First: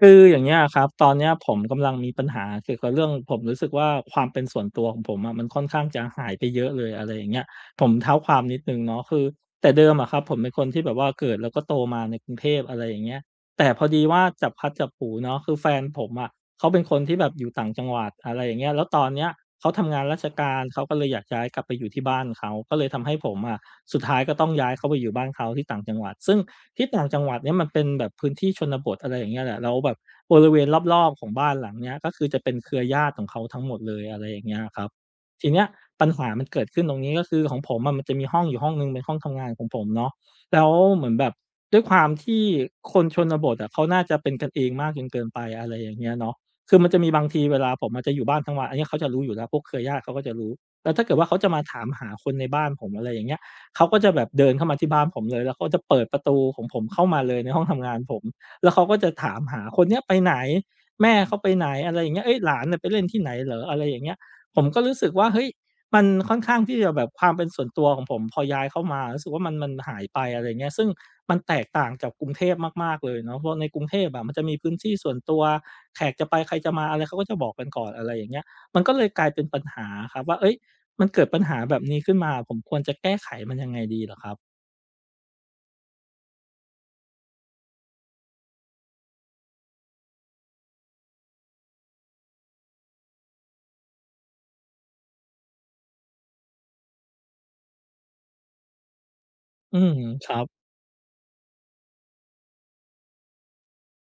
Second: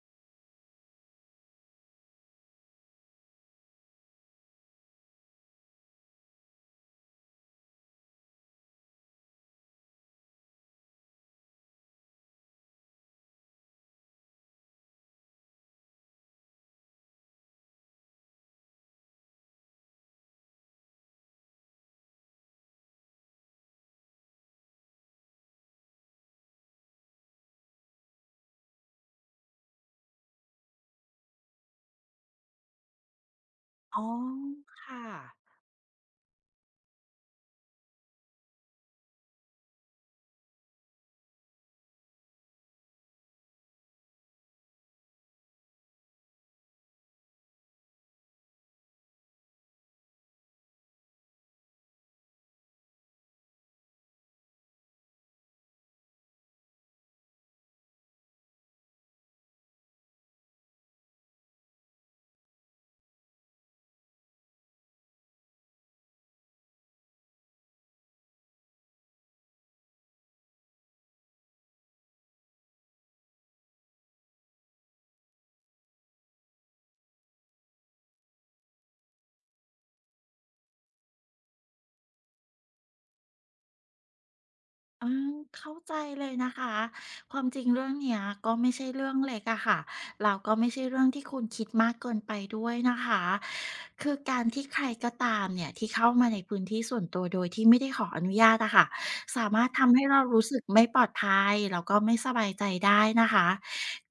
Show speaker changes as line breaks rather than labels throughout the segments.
คืออย่างเงี้ยครับตอนเนี้ยผมกำลังมีปัญหาเกี่ยวกับเรื่องผมรู้สึกว่าความเป็นส่วนตัวของผมอะมันค่อนข้างจะหายไปเยอะเลยอะไรอย่างเงี้ยผมเท้าความนิดหนึ่งเนาะคือแต่เดิมอะครับผมเป็นคนที่แบบว่าเกิดแล้วก็โตมาในกรุงเทพอะไรอย่างเงี้ยแต่พอดีว่าจับพลัดจับผลูเนาะคือแฟนผมอะ เขาเป็นคนที่แบบอยู่ต่างจังหวัดอะไรอย่างเงี้ยแล้วตอนเนี้ยเขาทำงานราชการเขาก็เลยอยากย้ายกลับไปอยู่ที่บ้านเขาก็เลยทำให้ผมอะสุดท้ายก็ต้องย้ายเขาไปอยู่บ้านเขาที่ต่างจังหวัดซึ่งที่ต่างจังหวัดเนี่ยมันเป็นแบบพื้นที่ชนบทอะไรอย่างเงี้ยแหละแล้วแบบบริเวณรอบๆของบ้านหลังเนี้ยก็คือจะเป็นเครือญาติของเขาทั้งหมดเล
อ๋อ
ยอะไรอย่างเงี้ยครับทีเนี้ยปัญหามันเกิดขึ้นตรงนี้ก็คือของผมอะมันจะมีห้องอยู่ห้องหนึ่งเป็นห้องทำงานของผมเนาะแล้วเหมือนแบบด้วยความที่คนชนบทอะเขาน่าจะเป็นกันเองมากจนเกินไปอะไรอย่างเงี้ยเนาะ คือมันจะมีบางทีเวลาผมอาจจะอยู่บ้านทั้งวันอันเนี้ยเขาจะรู้อยู่แล้วพวกเครือญาติเขาก็จะรู้แล้วถ้าเกิดว่าเขาจะมาถามหาคนในบ้านผมอะไรอย่างเงี้ยเขาก็จะแบบเดินเข้ามาที่บ้านผมเลยแล้วเขาจะเปิดประตูของผมเข้ามาเลยในห้องทำงานผมแล้วเขาก็จะถามหาคนเนี้ยไปไหนแม่เขาไปไหนอะไรอย่างเงี้ยเฮ้ยหลานน่ะไปเล่นที่ไหนเหรออะไรอย่างเงี้ยผมก็รู้สึกว่าเฮ้ย มันค่อนข้างที่จะแบบความเป็นส่วนตัวของผมพอย้ายเข้ามารู้สึกว่ามันหายไปอะไรงเงี้ยซึ่งมันแตกต่างจากกรุงเทพมากๆเลยเนาะเพราะในกรุงเทพอะมันจะมีพื้นที่ส่วนตัวแขกจะไปใครจะมาอะไรเขาก็จะบอกกันก่อนอะไรอย่างเงี้ยมันก็เลยกลายเป็นปัญหาครับว่าเฮ้ยมันเกิดปัญหาแบบนี้ขึ้นมาผมควรจะแก้ไขมันยังไงดีเหรอครับ
อาเข้าใจเลยนะคะ ความจริงเรื่องเนี้ยก็ไม่ใช่เรื่องเล็กอะค่ะแล้วก็ไม่ใช่เรื่องที่คุณคิดมากเกินไปด้วยนะคะคือการที่ใครก็ตามเนี่ยที่เข้ามาในพื้นที่ส่วนตัวโดยที่ไม่ได้ขออนุญาตอะค่ะสามารถ
อืม
ทำให้เรา
ครั
รู้
บ
สึกไม่ปลอดภัยแล้วก็ไม่สบายใจได้นะคะ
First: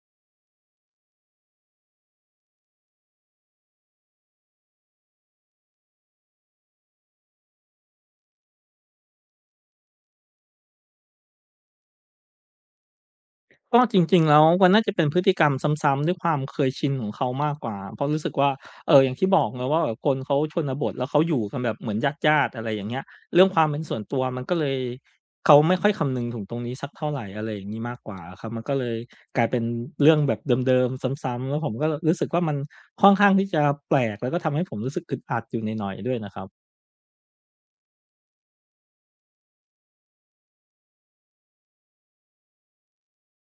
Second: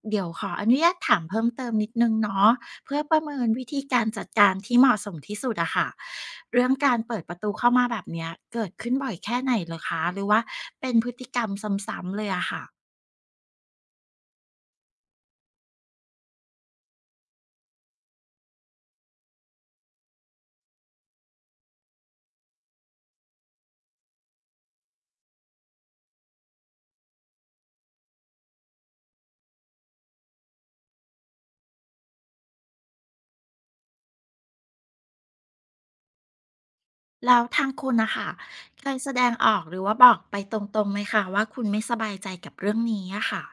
เดี๋ยวขออนุญาตถามเพิ่มเติมนิดหนึ่งเนาะ เพื่อประเมินวิธีการจัดการที่เหมาะสมที่สุดอะค่ะเรื่องการเปิดประตูเข้ามาแบบเนี้ยเกิดขึ้นบ่อยแค่ไหนเหรอคะหรือว่าเป็นพฤติกรรมซ้ำๆเลยอะค่ะ
ก็จริงๆแล้วมันน่าจะเป็นพฤติกรรมซ้ำๆด้วยความเคยชินของเขามากกว่าเพราะรู้สึกว่าอย่างที่บอกเนาะว่าแบบคนเขาชนบทแล้วเขาอยู่กันแบบเหมือนญาติๆอะไรอย่างเงี้ยเรื่องความเป็นส่วนตัวมันก็เลยเขาไม่ค่อยคำนึงถึงตรงนี้สักเท่าไรอะไรอย่างงี้มากกว่าอะครับมันก็เลยกลายเป็นเรื่องแบบเดิมๆซ้ำๆแล้วผมก็รู้สึกว่ามันค่อนข้างที่จะแปลกแล้วก็ทำให้ผมรู้สึกอึดอัดอยู่หน่อยๆด้วยนะครับ
แล้วทางคุณนะคะเคยแสดงออกหรือว่าบอกไปตรงๆไหมคะว่าคุณไม่สบายใจกับเรื่องนี้อะค่ะ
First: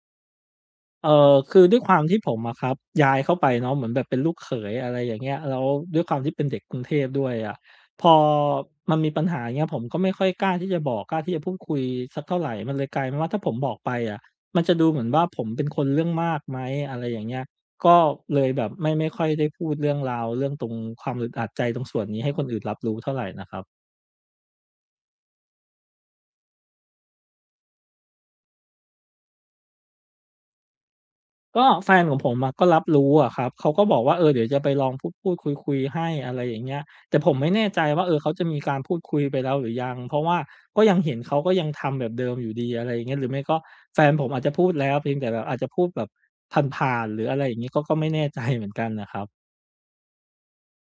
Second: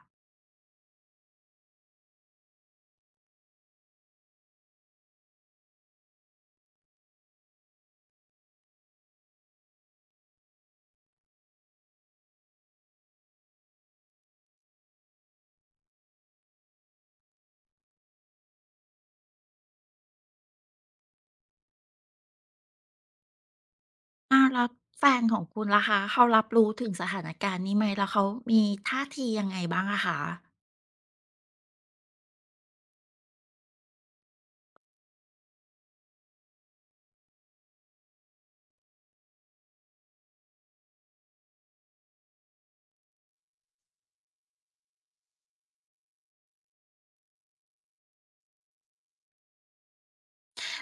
เออคือด้วยความที่ผมอะครับย้ายเข้าไปเนาะเหมือนแบบเป็นลูกเขยอะไรอย่างเงี้ยแล้วด้วยความที่เป็นเด็กกรุงเทพด้วยอะพอมันมีปัญหาเงี้ยผมก็ไม่ค่อยกล้าที่จะบอกกล้าที่จะพูดคุยสักเท่าไหรมันเลยกลายเป็นว่าถ้าผมบอกไปอะมันจะดูเหมือนว่าผมเป็นคนเรื่องมากไหมอะไรอย่างเงี้ยก็เลยแบบไม่ค่อยได้พูดเรื่องราวเรื่องตรงความอึดอัดใจตรงส่วนนี้ให้คนอื่นรับรู้เท่าไหรนะครับ
อาแล้วแฟนของคุณล่ะคะเขารับรู้ถึงสถานการณ์นี้ไหมแล้วเขามีท่าทียังไงบ้างอะคะ
ก็แฟนของผมอะก็รับรู้อะครับเขาก็บอกว่าเออเดี๋ยวจะไปลองพูดคุยๆให้อะไรอย่างเงี้ยแต่ผมไม่แน่ใจว่าเออเขาจะมีการพูดคุยไปแล้วหรือยังเพราะว่าก็ยังเห็นเขาก็ยังทำแบบเดิมอยู่ดีอะไรอย่างเงี้ยหรือไม่ก็แฟนผมอาจจะพูดแล้วเพียงแต่แบบอาจจะพูดแบบผ่านๆหรืออะไรอย่างงี้ก็ไม่แน่ใจเหมือนกันน่ะครับ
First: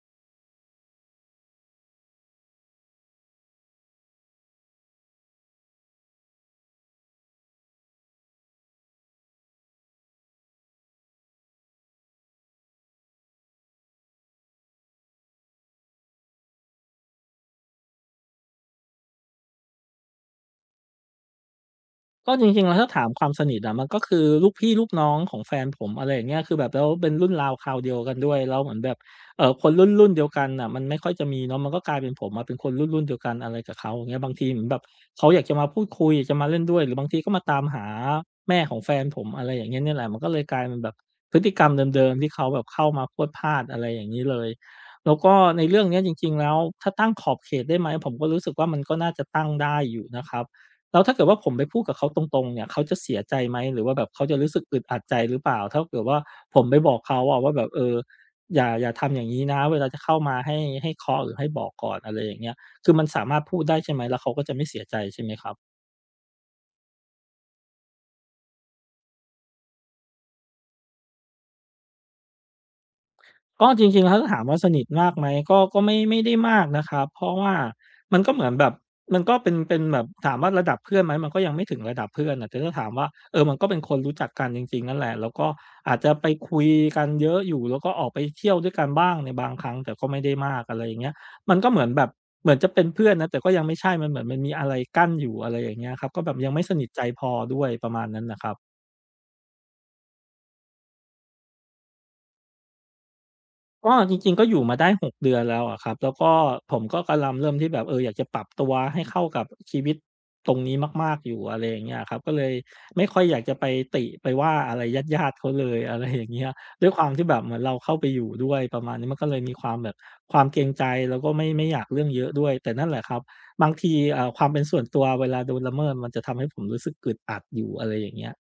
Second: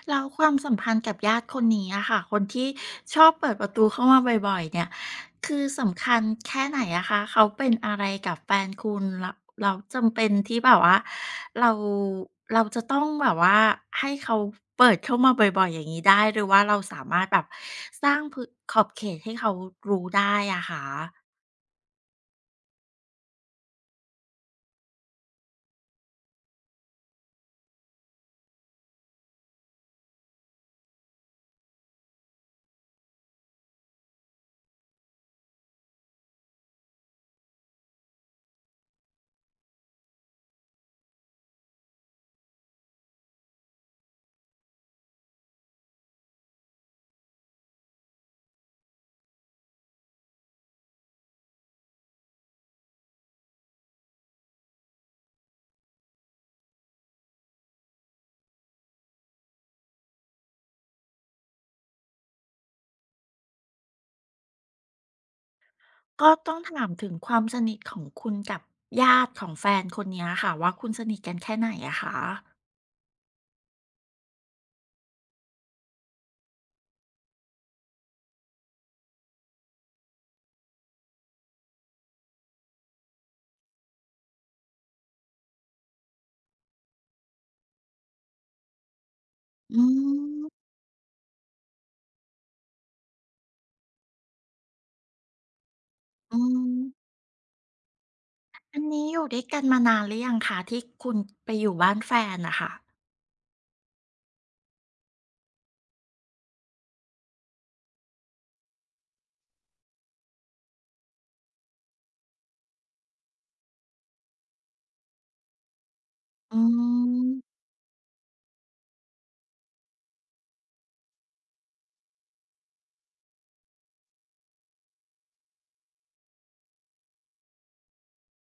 แล้วความสัมพันธ์กับญาติคนนี้อะค่ะคนที่ชอบเปิดประตูเข้ามาบ่อยๆเนี่ยคือสำคัญแค่ไหนอะคะเขาเป็นอะไรกับแฟนคุณแล้วแลจำเป็นที่แบบว่าเราเราจะต้องแบบว่าให้เขาเปิดเข้ามาบ่อยๆอย่างนี้ได้หรือว่าเราสามารถแบบสร้างพื้นขอบเขตให้เขารู้ได้อะคะ
ก็จริงๆแล้วถ้าถามความสนิทอะมันก็คือลูกพี่ลูกน้องของแฟนผมอะไรอย่างเงี้ยคือแบบแล้วเป็นรุ่นราวคราวเดียวกันด้วยแล้วเหมือนแบบคนรุ่นๆเดียวกันน่ะมันไม่ค่อยจะมีเนาะมันก็กลายเป็นผมอะเป็นคนรุ่นๆเดียวกันอะไรกับเขาอย่างเงี้ยบางทีเหมือนแบบเขาอยากจะมาพูดคุยอยากจะมาเล่นด้วยหรือบางทีก็มาตามหาแม่ของแฟนผมอะไรอย่างเงี้ยเนี่ยแหละมันก็เลยกลายเป็นแบบพฤติกรรมเดิมๆที่เขาแบบเข้ามาพรวดพราดอะไรอย่างงี้เลยแล้วก็ในเรื่องเนี้ยจริงๆแล้วถ้าตั้งขอบเขตได้ไหมผมก็รู้สึกว่ามันก็น่าจะตั้งได้อยู่นะครับ แล้วถ้าเกิดว่าผมไปพูดกับเขาตรงๆเนี่ยเขาจะเสียใจไหมหรือว่าแบบเขาจะรู้สึกอึดอัดใจหรือเปล่าถ้าเกิดว่าผมไปบอกเขาอะว่าแบบเอออย่าทำอย่างงี้นะเวลาจะเข้ามาให้เคาะหรือให้บอกก่อนอะไรอย่างเงี้ยคือมันสามารถพูดได้ใช่ไหมแล้วเขาก็จะไม่เสียใจใช่ไหมครับ
ก็ต้องถามถึงความสนิทของคุณกับญาติของแฟนคนเนี้ยค่ะว่าคุณสนิทกันแค่ไหนอะคะ
ก็จริงๆแล้วถ้าถามว่าสนิทมากไหมก็ก็ไม่ได้มากนะครับเพราะว่ามันก็เหมือนแบบมันก็เป็นแบบถามว่าระดับเพื่อนไหมมันก็ยังไม่ถึงระดับเพื่อนอ่ะแต่ถ้าถามว่าเออมันก็เป็นคนรู้จักกันจริงๆนั่นแหละแล้วก็อาจจะไปคุยกันเยอะอยู่แล้วก็ออกไปเที่ยวด้วยกันบ้างในบางครั้ง
อื
แต่ก็ไม่ได้
ม
มากอะไรอย่างเงี้ยมันก็เหมือนแบบเหมือนจะเป็นเพื่อนนะแต่ก็ยังไม่ใช่มันเหมือนมันมีอะไรกั้นอยู่อะไรอย่างเงี้ยครับก็แบ
อื
บยังไม่
ม
สนิทใจพอด้วยประมาณนั้นน่ะครับ
อันนี้อยู่ด้วยกันมานานหรือยังคะที่คุณไปอยู่บ้านแฟนนะค่ะ
ก็จริงๆก็อยู่มาได้6 เดือนแล้วอะครับแล้วก็ผมก็กำลังเริ่มที่แบบเอออยากจะปรับตัวให้เข้ากับชีวิตตรงนี้มากๆอยู่อะไรอย่างเงี้ยครับก็เลยไม่ค่อยอยากจะไปติไปว่าอะไรญาติๆเขาเลย อะไรอย่างเงี้ย
อื
ด้วยความที่แบบเหมือ
ม
นเราเข้าไปอยู่ด้วยประมาณนี้มันก็เลยมีความแบบความเกรงใจแล้วก็ไม่อยากเรื่องเยอะด้วยแต่นั่นแหละครับบางทีความเป็นส่วนตัวเวลาโดนละเมิดมันจะทำให้ผมรู้สึกอึดอัดอยู่อะไรอย่างเงี้ย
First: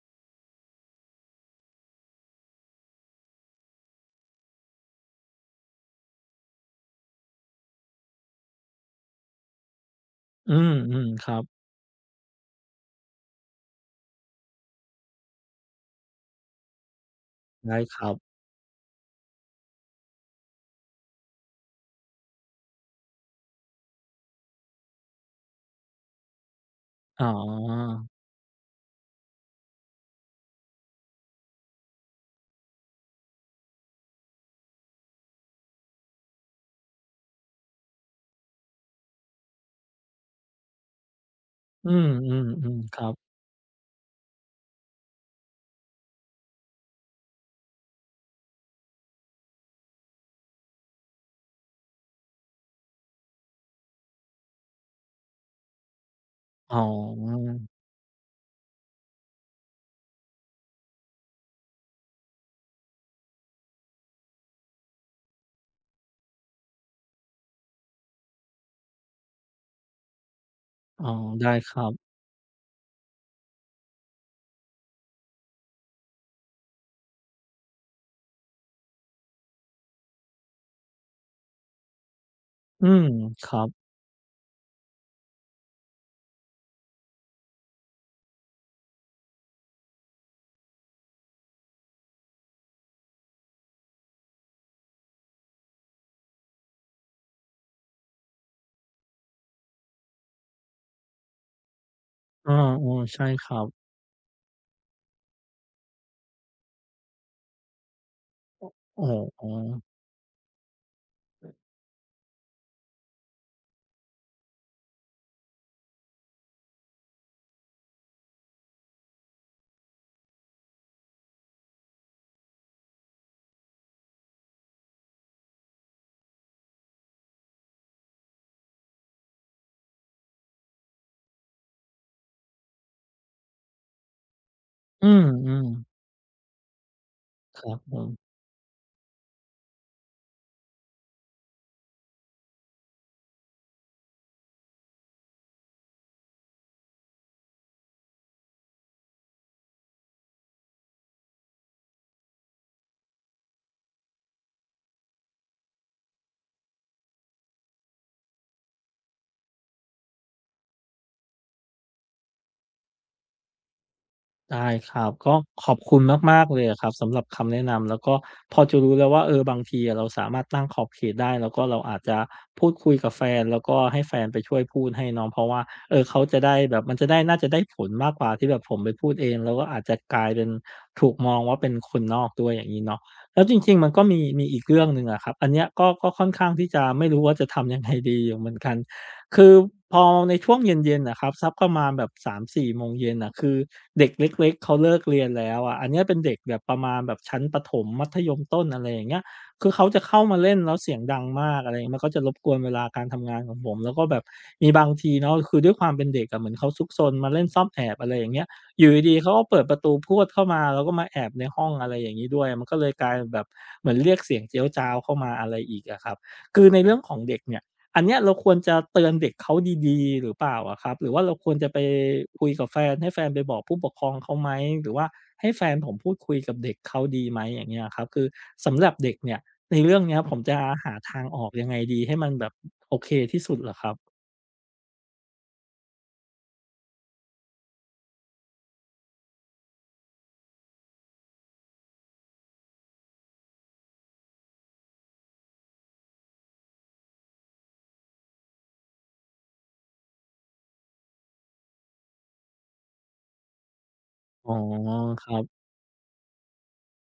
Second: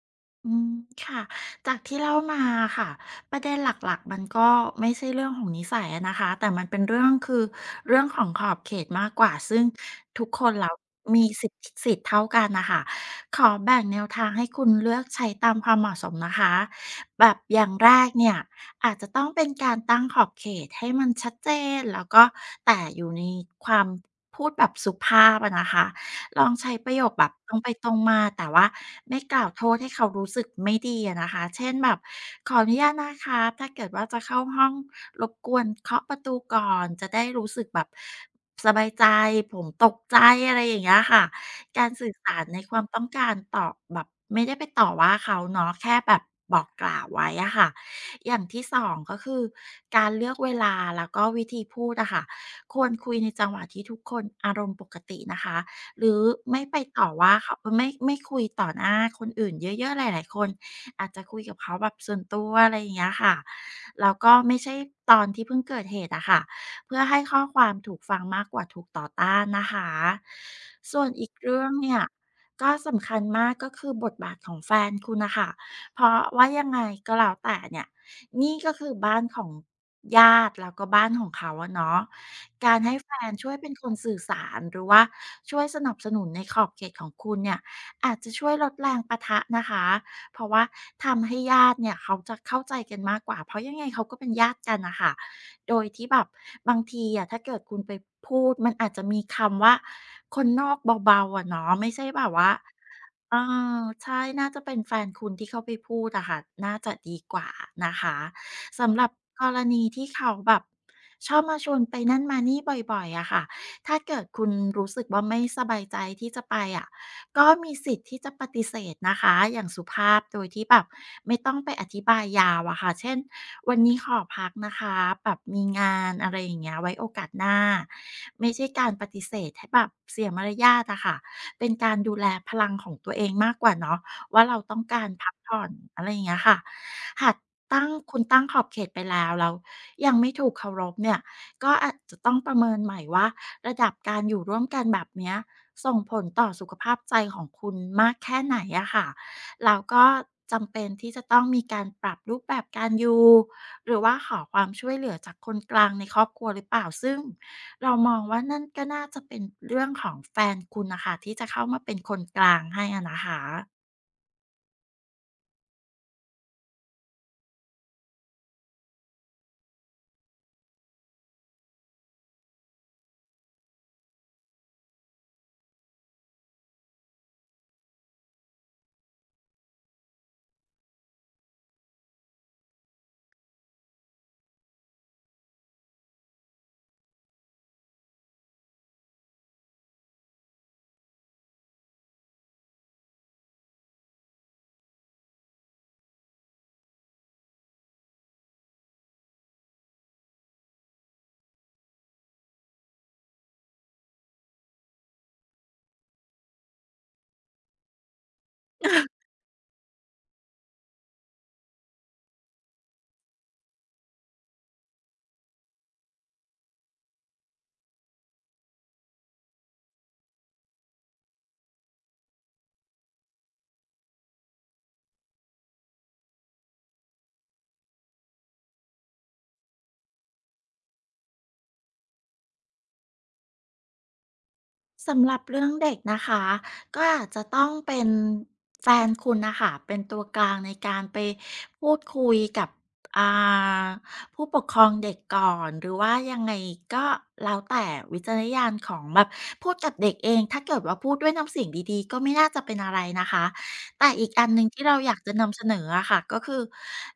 อืมค่ะจากที่เล่ามาค่ะประเด็นหลักๆมันก็ไม่ใช่เรื่องของนิสัยอะนะคะแต่มันเป็นเรื่องคือเรื่องของขอบเขตมากกว่าซึ่งทุกค
อื
นเรา
ม
มี
ๆครับ
สิทธิ์เท่ากันนะคะขอแบ่งแนวทางให้คุณเลือกใช้ตามความเหมาะสมนะคะแบบอย่าง
ได้
แร
ค
ก
รับ
เนี่ยอาจจะต้องเป็นการตั้งขอบเขตให้มันชัดเจนแล้วก็แต่อยู่ในความพูดแบบสุภาพอะนะคะ ลองใช้ประโยค
อ๋
แบบตรงไปตร
อ
งมาแต่ว่าไม่กล่าวโทษให้เขารู้สึกไม่ดีอะนะคะเช่นแบบขออนุญาตนะครับถ้าเกิดว่าจะเข้าห้องรบกวนเคาะประตูก่อนจะได้รู้สึกแบบสบายใจผมตกใจอะไรอย่างเงี้ยค่ะกา
อื
รสื่อสารในค
ม
วาม
ๆๆค
ต้อ
รั
งกา
บ
รต่อแบบไม่ได้ไปต่อว่าเขาเนาะแค่แบบบอกกล่าวไว้อะค่ะอย่างที่2ก็คือการเลือกเวลาแล้วก็วิธีพูดอะค่ะควรคุยในจังหวะที่ทุกคนอารมณ์ปกตินะคะ หรือไม่
อ๋
ไป
อ
ต่อว่าเขาไม่คุยต่อหน้าคนอื่นเยอะๆหลายๆคนอาจจะคุยกับเขาแบบส่วนตัวอะไรอย่างเงี้ยค่ะแล้วก็ไม่ใช่ตอนที่เพิ่งเกิดเหตุอะค่ะเพื่อให้ข้อความถูกฟังมากกว่าถูกต่อต้านนะคะส่
อ๋
ว
อ
นอีก
ได้
เรื่อ
ค
ง
รับ
เนี่ยก็สำคัญมากก็คือบทบาทของแฟนคุณน่ะค่ะเพราะว่ายังไงก็แล้วแต่เนี่ย นี่ก็คือบ้านของญาติแล้วก็บ้านของเขาอะเนาะการ
อื
ให้
ม
แฟน
ค
ช่วย
รั
เป็นค
บ
นสื่อสารหรือว่าช่วยสนับสนุนในขอบเขตของคุณเนี่ยอาจจะช่วยลดแรงปะทะนะคะเพราะว่าทำให้ญาติเนี่ยเขาจะเข้าใจกันมากกว่าเพราะยังไงเขาก็เป็นญาติกันน่ะค่ะโดยที่แบบบางทีอะถ้าเกิดคุณไปพูดมันอาจจะมีคำว่าคนนอกเบาๆอะเนาะไม่ใช่แบบ
เอ
ว่า
อๆใช่
เอ
ครับ
อใช่น่าจะเป็นแฟนคุณที่เขาไปพูดอะค่ะน่าจะดีกว่านะคะสำห
โอ้
รับ
โฮ
กรณีที่เขาแบบชอบมาชวนไปนั่นมานี่บ่อยๆอะค่ะถ้าเกิดคุณรู้สึกว่าไม่สบายใจที่จะไปอะก็มีสิทธิ์ที่จะปฏิเสธนะคะอย่างสุภาพโดยที่แบบไม่ต้องไปอธิบายยาวอะค่ะเช่นวันนี้ขอพักนะคะแบบมีงานอะไรอย่างเงี้ยไว้โอกาสหน้าไม่ใช่การปฏิเสธให้แบบเสียมารยาทอะค่ะ เป็นการดูแลพลังของตัวเองมากกว่าเนาะว่าเราต้องกา
อื
รพักผ่อ
ม
นอะไร
ๆ
อย่างเงี้ยค่ะหาก
ครับ
ตั้ง
ผม
คุณตั้งขอบเขตไปแล้วยังไม่ถูกเคารพเนี่ยก็อาจจะต้องประเมินใหม่ว่าระดับการอยู่ร่วมกันแบบเนี้ยส่งผลต่อสุขภาพใจของคุณมากแค่ไหนอะค่ะเราก็จำเป็นที่จะต้องมีการปรับรูปแบบการอยู่หรือว่าขอความช่วยเหลือจากคนกลางในครอบครัวหรือเปล่าซึ่ง เรามองว่านั่นก็น่าจะเป็นเรื่องของแฟนคุณนะคะที่จะเข้ามาเป็นคนกลางให้อะนะคะ
ได้ครับก็ขอบคุณมากๆเลยอะครับสำหรับคำแนะนำแล้วก็พอจะรู้แล้วว่าเออบางทีอะเราสามารถตั้งขอบเขตได้แล้วก็เราอาจจะพูดคุยกับแฟนแล้วก็ให้แฟนไปช่วยพูดให้เนาะเพราะว่าเออเขาจะได้แบบมันจะได้น่าจะได้ผลมากกว่าที่แบบผมไปพูดเองแล้วก็อาจจะกลายเป็นถูกมองว่าเป็นคนนอกด้วยอย่างงี้เนาะแล้วจริงๆมันก็มีอีกเรื่องหนึ่งอะครับอันเนี้ยก็ก็ค่อนข้างที่จะไม่รู้ว่าจะทำยังไงดีอยู่เหมือนกัน คือพอในช่วงเย็นๆน่ะครับสักประมาณแบบสามสี่โมงเย็นน่ะคือเด็กเล็กๆเขาเลิกเรียนแล้วอะอันเนี้ยเป็นเด็กแบบประมาณแบบชั้นประถมมัธยมต้นอะไรอย่างเงี้ยคือเขาจะเข้ามาเล่นแล้วเสียงดังมากอะไรอย่างเงี้ยมันก็จะรบกวนเวลาการทำงานของผมแล้วก็แบบมีบางทีเนาะคือด้วยความเป็นเด็กอะเหมือนเขาซุกซนมาเล่นซ่อนแอบอะไรอย่างเงี้ยอยู่ดีๆเขาก็เปิดประตูพรวดเข้ามาแล้วก็มาแอบในห้องอะไรอย่างงี้ด้วยมันก็เลยกลายเป็นแบบเหมือนเรียกเสียงเจี๊ยวจ๊าวเข้ามาอะไรอีกอะครับคือในเรื่องของเด็กเนี่ย อันเนี้ยเราควรจะเตือนเด็กเขาดีๆหรือเปล่าอะครับหรือว่าเราควรจะไปคุยกับแฟนให้แฟนไปบอกผู้ปกครองเขาไหมหรือว่าให้แฟนผมพูดคุยกับเด็กเขาดีไหมอย่างเงี้ยครับคือสำหรับเด็กเนี่ยในเรื่องเนี้ยผมจะหาทางออกยังไงดีให้มันแบบโอเคที่สุดเหรอครับ
สำหรับเรื่องเด็กนะคะก็อาจจะต้องเป็นแฟนคุณนะคะเป็นตัวกลางในการไปพูดคุยกับอ่าผู้ปกครองเด็กก่อนหรือว่ายังไงก็แล้วแต่วิจารณญาณของแบบพูดกับเด็กเองถ้าเกิดว่าพูดด้วยน้ำเสียงดีๆก็ไม่น่าจะเป็นอะไรนะคะแต่อีกอัน
อ๋อ
หนึ่งที่เราอยาก
ค
จะ
รั
นำ
บ
เสนออะค่ะก็คือ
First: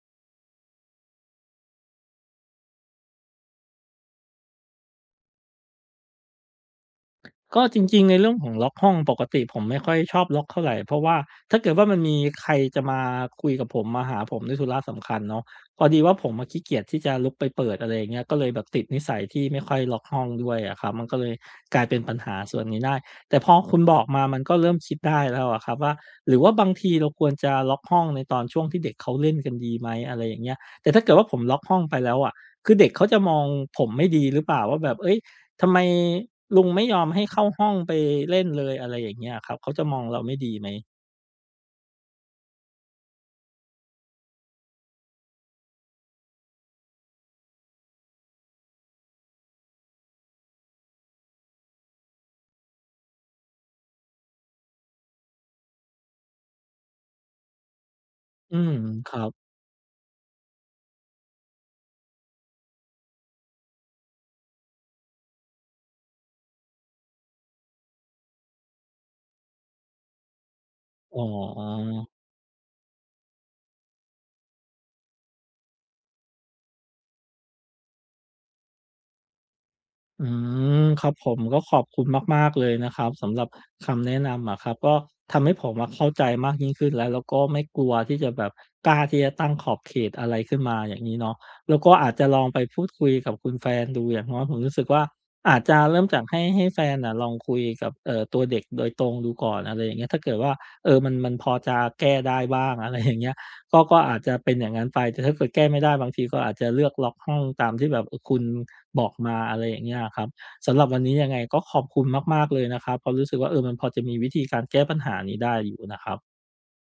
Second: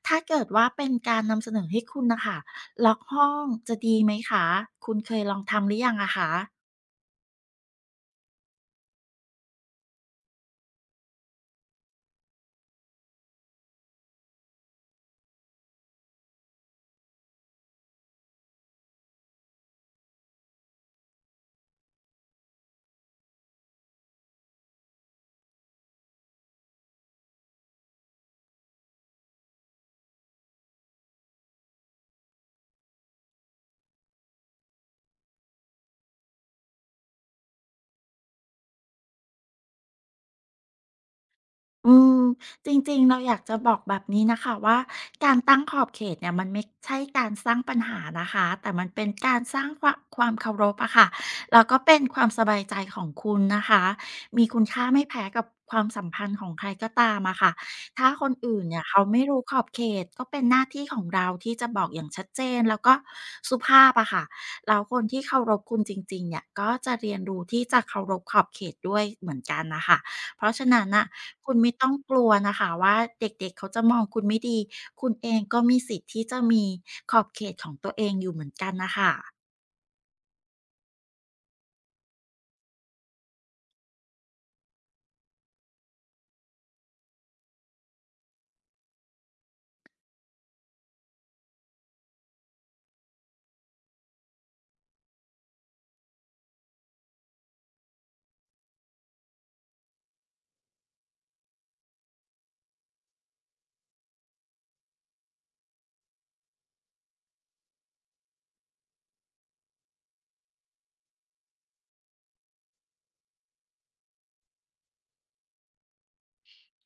ถ้าเกิดว่าเป็นการนำเสนอให้คุณนะคะล็อกห้องจะดีไหมคะคุณเคยลองทำหรือยังอะคะ
ก็จริงๆในเรื่องของล็อกห้องปกติผมไม่ค่อยชอบล็อกเท่าไรเพราะว่าถ้าเกิดว่ามันมีใครจะมาคุยกับผมมาหาผมด้วยธุระสำคัญเนาะพอดีว่าผมอะขี้เกียจที่จะลุกไปเปิดอะไรอย่างเงี้ยก็เลยแบบติดนิสัยที่ไม่ค่อยล็อกห้องด้วยอะครับมันก็เลยกลายเป็นปัญหาส่วนนี้ได้แต่พอคุณบอกมามันก็เริ่มคิดได้แล้วอะครับว่าหรือว่าบางทีเราควรจะล็อกห้องในตอนช่วงที่เด็กเขาเล่นกันดีไหมอะไรอย่างเงี้ยแต่ถ้าเกิดว่าผมล็อกห้องไปแล้วอะคือเด็กเขาจะมองผมไม่ดีหรือเปล่าว่าแบบเฮ้ย ทำไมลุงไม่ยอมให้เข้าห้องไปเล่นเลยอะไรอย่างเงี้ยครับเขาจะมองเราไม่ดีไหม
อืมจริงๆเราอยากจะบอกแบบนี้นะคะว่าการตั้งขอบเขตเนี่ยมันไม่ใช่การสร้างปัญหานะคะแต่มันเป็นการสร้างความเคารพอะค่ะแล้วก็เป็นความสบายใจของคุณนะคะมีคุณค่าไม่แพ้กับความสัมพันธ์ของใครก็ตามอะค่ะถ้าคน
อื
อื่น
ม
เนี่ยเขา
ครั
ไม่รู้
บ
ขอบเขตก็เป็นหน้าที่ของเราที่จะบอกอย่างชัดเจนแล้วก็สุภาพอะค่ะแล้วคนที่เคารพคุณจริงๆเนี่ยก็จะเรียนรู้ที่จะเคารพขอบเขตด้วยเหมือนกันนะคะ เพราะฉะนั้นน่ะ
อ๋อ
คุณไม่ต้องกลัวนะคะว่าเด็กๆเขาจะมองคุณไม่ดีคุณเองก็มีสิทธิ์ที่จะมีขอบเขตของตัวเองอยู่เหมือนกันน่ะค่ะ
อืมครับผมก็ขอบคุณมากๆเลยนะครับสำหรับคำแนะนำอะครับก็ทำให้ผมอะเข้าใจมากยิ่งขึ้นแล้วแล้วก็ไม่กลัวที่จะแบบกล้าที่จะตั้งขอบเขตอะไรขึ้นมาอย่างนี้เนาะแล้วก็อาจจะลองไปพูดคุยกับคุณแฟนดูอย่างน้อยผมรู้สึกว่าอาจจะเริ่มจากให้แฟนน่ะลองคุยกับตัวเด็กโดยตรงดูก่อนอะไรอย่างเงี้ยถ้าเกิดว่าเออมันพอจะแก้ได้บ้างอะไรอย่างเงี้ย ก็ก็อาจจะเป็นอย่างนั้นไปแต่ถ้าเกิดแก้ไม่ได้บางทีก็อาจจะเลือกล็อกห้องตามที่แบบคุณบอกมาอะไรอย่างเงี้ยอะครับสำหรับวันนี้ยังไงก็ขอบคุณมากๆเลยนะครับเพราะรู้สึกว่าเออมันพอจะมีวิธีการแก้ปัญหานี้ได้อยู่นะครับ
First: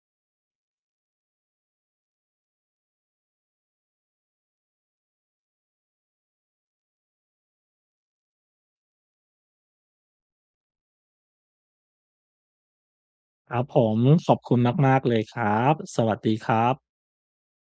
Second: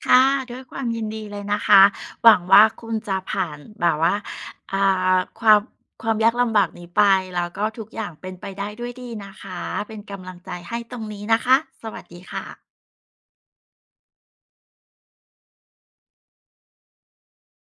ค่ะด้วยความยินดีเลยนะคะหวังว่าคุณจะผ่านแบบว่าอ่ความความยากลำบากนี้ไปแล้วก็ทุกอย่างเป็นไปได้ด้วยดีนะคะเป็นกำลังใจให้ตรงนี้นะคะสวัสดีค่ะ
ครับผมขอบคุณมากๆเลยครับสวัสดีครับ